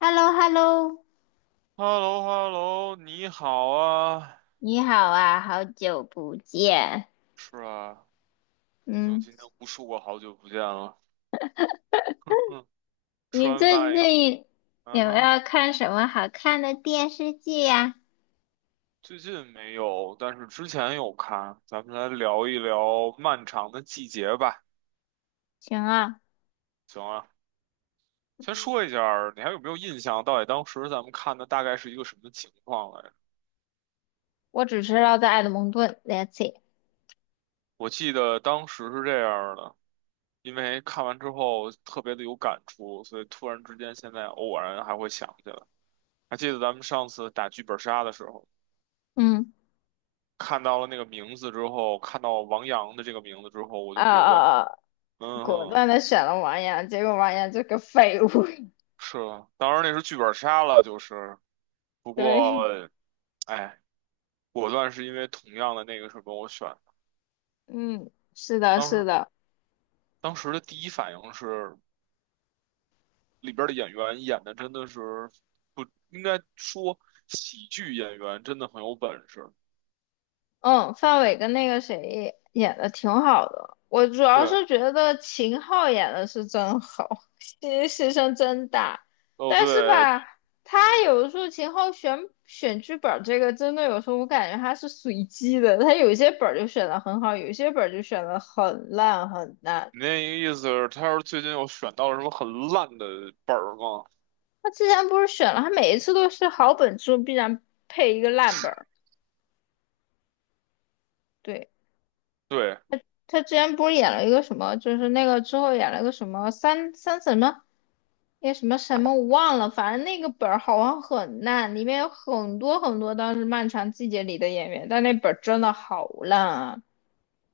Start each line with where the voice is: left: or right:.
left: h e l l o h e l l o
right: h e l l o hello 你好啊。
left: 你好啊，好久不见。
right: 是啊，已经
left: 嗯，
right: 今天无数个好久不见了。嗯，吃
left: 你
right: 完
left: 最
right: 饭以后，
left: 近
right: 嗯
left: 有没
right: 哼，
left: 有看什么好看的电视剧呀、
right: 最近没有，但是之前有看。咱们来聊一聊漫长的季节吧，
left: 行啊，
right: 行啊。先
left: 嗯
right: 说一下儿你还有没有印象？到底当时咱们看的大概是一个什么情况来着？
left: 我只知道在爱德蒙顿 l e t s see。
right: 我记得当时是这样儿的，因为看完之后特别的有感触，所以突然之间现在偶然还会想起来。还记得咱们上次打剧本杀的时候。
left: 嗯，
right: 看到了那个名字之后，看到王阳的这个名字之后，我就
left: 啊
right: 果断，
left: 啊啊！
right: 嗯
left: 果
right: 哼，
left: 断的选了王阳，结果王阳这个废物。
right: 是啊，当然那是剧本杀了，就是，不 过，
left: 对，
right: 哎，果断是因为同样的那个什么，我选的，
left: 嗯，是的，
right: 当
left: 是
right: 时
left: 的。
right: 当时的第一反应是里边的演员演的真的是不应该说喜剧演员真的很有本事，
left: 嗯，范伟跟那个谁演的挺好的，我主要
right: 对，
left: 是觉得秦昊演的是真好，牺牲真大。
right: 哦
left: 但是
right: 对，
left: 吧，他有的时候秦昊选剧本儿这个，真的有时候我感觉他是随机的，他有些本儿就选的很好，有些本儿就选的很烂很烂。
right: 你那意思是他要是最近又选到了什么很烂的本儿吗？
left: 他之前不是选了，他每一次都是好本之后必然配一个烂本儿，对。
right: 对。
left: 他之前不是演了一个什么，就是那个之后演了个什么三三什么，那什么什么我忘了，反正那个本儿好像很烂，里面有很多很多当时《漫长季节》里的演员，但那本儿真的好烂啊。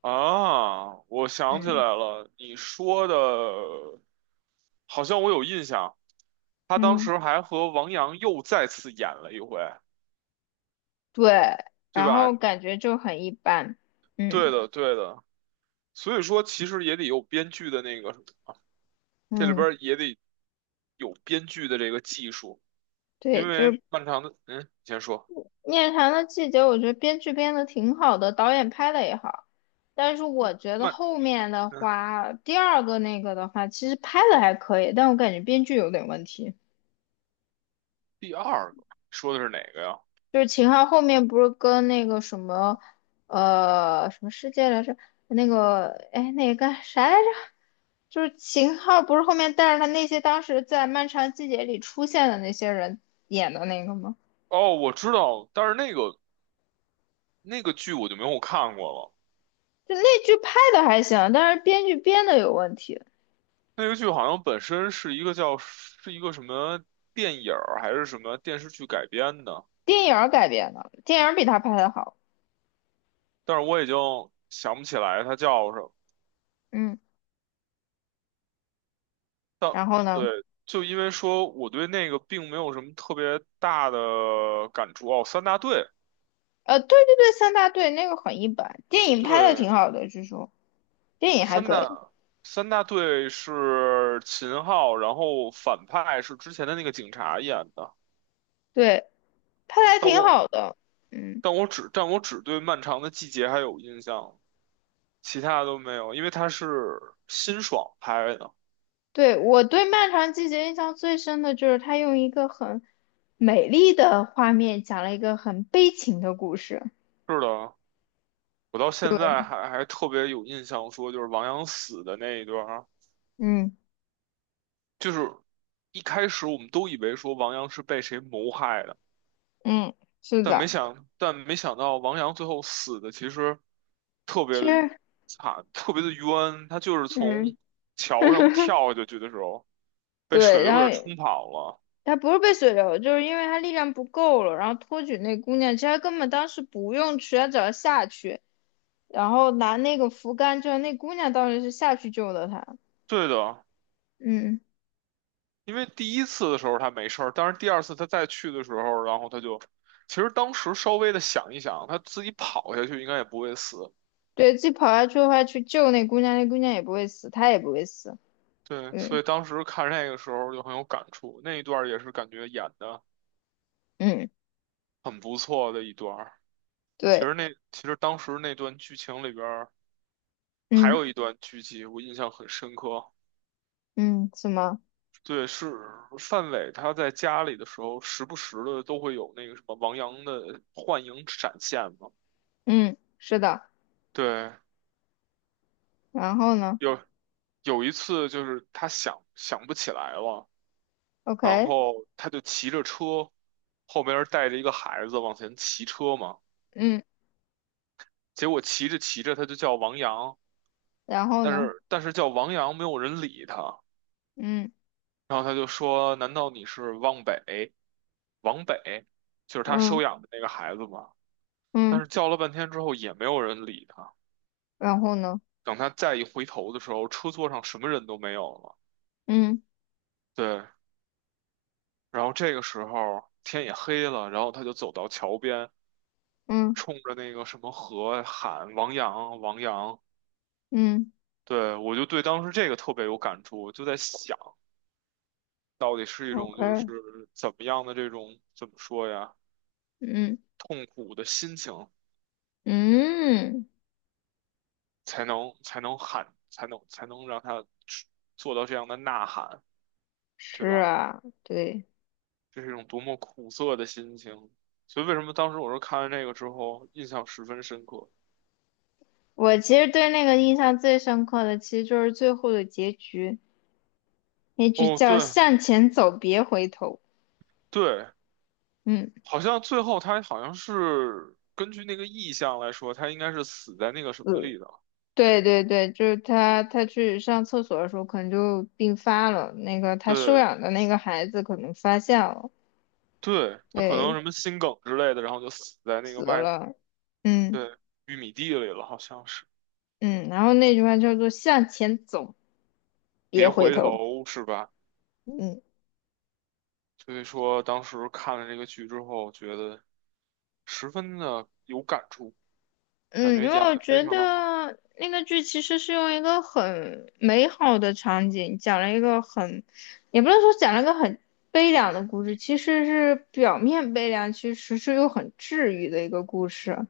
right: 啊，我想起来
left: 嗯，
right: 了，你说的，好像我有印象。他当
left: 嗯，
right: 时还和王阳又再次演了一回，
left: 对，
right: 对
left: 然后
right: 吧？
left: 感觉就很一般。
right: 对
left: 嗯
right: 的，对的。所以说，其实也得有编剧的那个，这里边
left: 嗯，
right: 儿也得有编剧的这个技术，
left: 对，
right: 因
left: 就
right: 为
left: 是
right: 漫长的，嗯，你先说，
left: 面谈的季节》，我觉得编剧编的挺好的，导演拍的也好，但是我觉得
right: 漫，
left: 后面的
right: 嗯，
left: 话，第二个那个的话，其实拍的还可以，但我感觉编剧有点问题。
right: 第二个说的是哪个呀？
left: 就是秦昊后面不是跟那个什么，什么世界来着？那个，哎，那个啥来着？就是秦昊不是后面带着他那些当时在《漫长季节》里出现的那些人演的那个吗？
right: 哦，我知道，但是那个剧我就没有看过了。
left: 就那剧拍的还行，但是编剧编的有问题。
right: 那个剧好像本身是一个叫是一个什么电影儿还是什么电视剧改编的，
left: 电影儿改编的，电影儿比他拍的好。
right: 但是我已经想不起来它叫什么。
left: 嗯，
right: 但
left: 然后呢，
right: 对，就因为说我对那个并没有什么特别大的感触哦。三大队，
left: 对对对，三大队那个很一般，电影拍的
right: 对，
left: 挺好的，据说电影还
right: 三
left: 可以，
right: 大三大队是秦昊，然后反派是之前的那个警察演的。
left: 对，拍的还
right: 但
left: 挺好
right: 我
left: 的。嗯，
right: 但我只对《漫长的季节》还有印象。其他的都没有，因为它是辛爽拍的。
left: 对，我对《漫长季节》印象最深的就是他用一个很美丽的画面讲了一个很悲情的故事。
right: 是的，我到现
left: 对，
right: 在还特别有印象，说就是王阳死的那一段儿，
left: 嗯
right: 就是一开始我们都以为说王阳是被谁谋害的，
left: 嗯，是
right: 但没
left: 的，
right: 想但没想到王阳最后死的其实特别
left: 其
right: 的
left: 实，
right: 惨，特别的冤。他就是从
left: 嗯，
right: 桥上跳下去的时候被水
left: 对，
right: 流
left: 然后
right: 给冲跑了。
left: 他不是被水流，就是因为他力量不够了，然后托举那姑娘。其实他根本当时不用去，他只要下去，然后拿那个扶杆，就是那姑娘当时是下去救的他。
right: 对的，
left: 嗯，
right: 因为第一次的时候他没事儿，但是第二次他再去的时候，然后他就，其实当时稍微的想一想，他自己跑下去应该也不会死。
left: 对，自己跑下去的话去救那姑娘，那姑娘也不会死，他也不会死。
right: 对，所
left: 嗯
right: 以当时看那个时候就很有感触，那一段儿也是感觉演的
left: 嗯，
right: 很不错的一段儿。其
left: 对，
right: 实当时那段剧情里边儿还
left: 嗯
right: 有一段剧集我印象很深刻，
left: 嗯，什么？
right: 对，是范伟他在家里的时候，时不时的都会有那个什么王阳的幻影闪现嘛。
left: 嗯，是的。
right: 对，
left: 然后呢
right: 有一次就是他想不起来了，然
left: ？OK，
right: 后他就骑着车，后边儿带着一个孩子往前骑车嘛，
left: 嗯，
right: 结果骑着骑着他就叫王阳，
left: 然后
right: 但
left: 呢？
right: 是但是叫王阳没有人理他，
left: 嗯
right: 然后他就说：“难道你是汪北？王北，就是他
left: 嗯
right: 收养的那个孩子嘛？”但是
left: 嗯，
right: 叫了半天之后也没有人理他，
left: 然后呢？
right: 等他再一回头的时候，车座上什么人都没有了。
left: 嗯
right: 对，然后这个时候天也黑了，然后他就走到桥边。
left: 嗯
right: 冲着那个什么河喊“王阳，王阳”，
left: 嗯
right: 对，我就对当时这个特别有感触，我就在想，到底是一种就
left: ，OK，
right: 是怎么样的这种怎么说呀，
left: 嗯
right: 痛苦的心情
left: 嗯。
right: 才能喊，才能让他做到这样的呐喊，对
left: 是
right: 吧？
left: 啊，对，
right: 这是一种多么苦涩的心情。所以为什么当时我说看完这个之后印象十分深刻？
left: 我其实对那个印象最深刻的，其实就是最后的结局，那句
right: 哦，
left: 叫
right: 对
left: “向前走，别回头”。
right: 对，
left: 嗯，
right: 好像最后他好像是根据那个意象来说，他应该是死在那个什么
left: 嗯，
right: 里的。
left: 对对对，就是他，他去上厕所的时候，可能就病发了。那个他收
right: 对
left: 养的那个孩子可能发现了，
right: 对，他可能
left: 对，
right: 什么心梗之类的，然后就死在那个
left: 死
right: 麦，
left: 了。嗯
right: 对，玉米地里了，好像是。
left: 嗯，然后那句话叫做“向前走，
right: 别
left: 别回
right: 回
left: 头”。
right: 头是吧？
left: 嗯。
right: 所以说当时看了这个剧之后，觉得十分的有感触，感
left: 嗯，
right: 觉
left: 因为
right: 演
left: 我
right: 得非
left: 觉
right: 常的好。
left: 得那个剧其实是用一个很美好的场景，讲了一个很，也不能说讲了一个很悲凉的故事，其实是表面悲凉，其实是又很治愈的一个故事。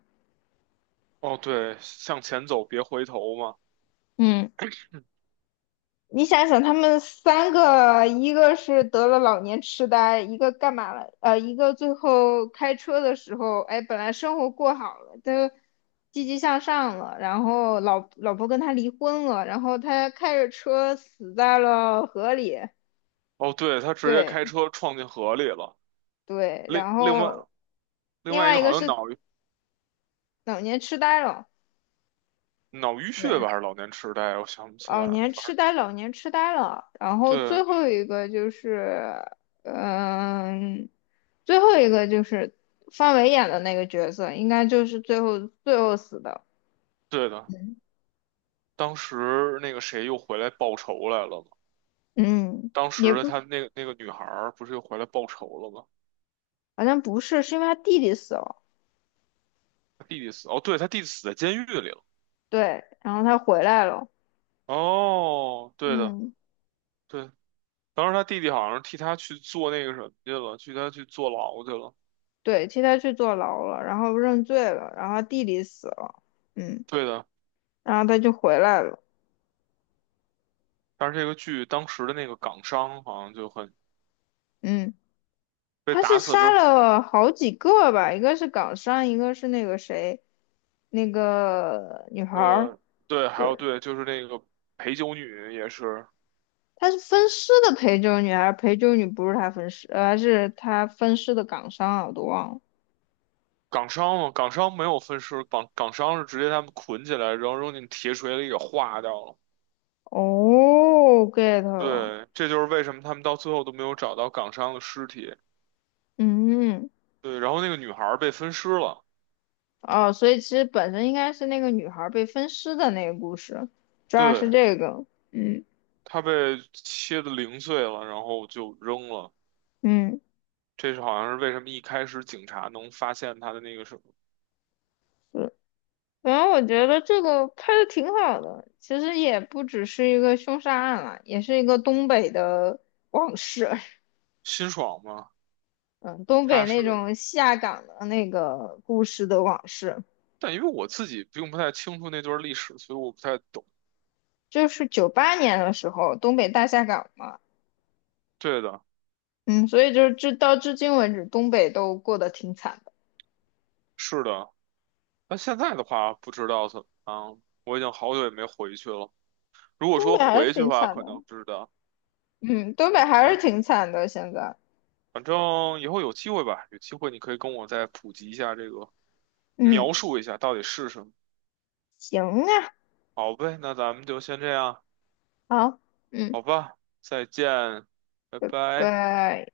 right: 哦，对，向前走，别回头嘛。
left: 嗯。你想想，他们三个，一个是得了老年痴呆，一个干嘛了？一个最后开车的时候，哎，本来生活过好了，都积极向上了，然后老婆跟他离婚了，然后他开着车死在了河里。
right: 哦，对，他直接
left: 对
right: 开车撞进河里了。
left: 对，
right: 另
left: 然
right: 另外
left: 后
right: 另
left: 另
right: 外一
left: 外
right: 个
left: 一
right: 好
left: 个
right: 像
left: 是
right: 脑
left: 老年痴呆了。
right: 脑淤血吧，
left: 对。
right: 还是老年痴呆？我想不起来
left: 老
right: 了。
left: 年痴呆，老年痴呆了。然后
right: 对，
left: 最后一个就是，嗯，最后一个就是范伟演的那个角色，应该就是最后最后死的。
right: 对的，当时那个谁又回来报仇来了嘛？
left: 嗯，
right: 当
left: 也
right: 时
left: 不，
right: 他那个女孩儿不是又回来报仇了吗？
left: 好像不是，是因为他弟弟死了。
right: 他弟弟死，哦，对，他弟弟死在监狱里了。
left: 对，然后他回来了。
right: 哦，对的，
left: 嗯，
right: 对，当时他弟弟好像是替他去做那个什么去了，替他去坐牢去了。
left: 对，替他去坐牢了，然后认罪了，然后他弟弟死了。嗯，
right: 对的，
left: 然后他就回来了。
right: 但是这个剧当时的那个港商好像就很
left: 嗯。
right: 被
left: 他
right: 打
left: 是
right: 死
left: 杀
right: 之，
left: 了好几个吧，一个是港商，一个是那个谁，那个女孩儿，
right: 呃，对，还
left: 对，
right: 有对，就是那个陪酒女也是。
left: 他是分尸的陪酒女，还是陪酒女不是他分尸，还是他分尸的港商啊，我都忘了。
right: 港商嘛，港商没有分尸，港商是直接他们捆起来，然后扔进铁锤里给化掉了。
left: 哦，get 了，
right: 对，这就是为什么他们到最后都没有找到港商的尸体。
left: 嗯，
right: 对，然后那个女孩儿被分尸了，
left: 哦，所以其实本身应该是那个女孩儿被分尸的那个故事，主要是
right: 对，
left: 这个，嗯
right: 她被切得零碎了，然后就扔了。
left: 嗯，
right: 这是好像是为什么一开始警察能发现她的那个什么
left: 对，然后我觉得这个拍的挺好的，其实也不只是一个凶杀案了，也是一个东北的往事，
right: 辛爽嘛，
left: 嗯，东北
right: 她
left: 那
right: 是，
left: 种下岗的那个故事的往事，
right: 但因为我自己并不太清楚那段历史，所以我不太懂。
left: 就是98年的时候东北大下岗嘛，
right: 对的，
left: 嗯，所以就是至到至今为止，东北都过得挺惨的，
right: 是的。那现在的话，不知道怎么样，我已经好久也没回去了。如果
left: 东
right: 说
left: 北还是
right: 回去的
left: 挺
right: 话，
left: 惨
right: 可
left: 的，
right: 能知道。
left: 嗯，东北还是
right: 反
left: 挺惨的，现在，
right: 反正以后有机会吧，有机会你可以跟我再普及一下这个，描
left: 嗯，
right: 述一下到底是什么。
left: 行啊，
right: 好呗，那咱们就先这样，
left: 好，嗯，
right: 好吧，再见，拜拜。
left: 拜。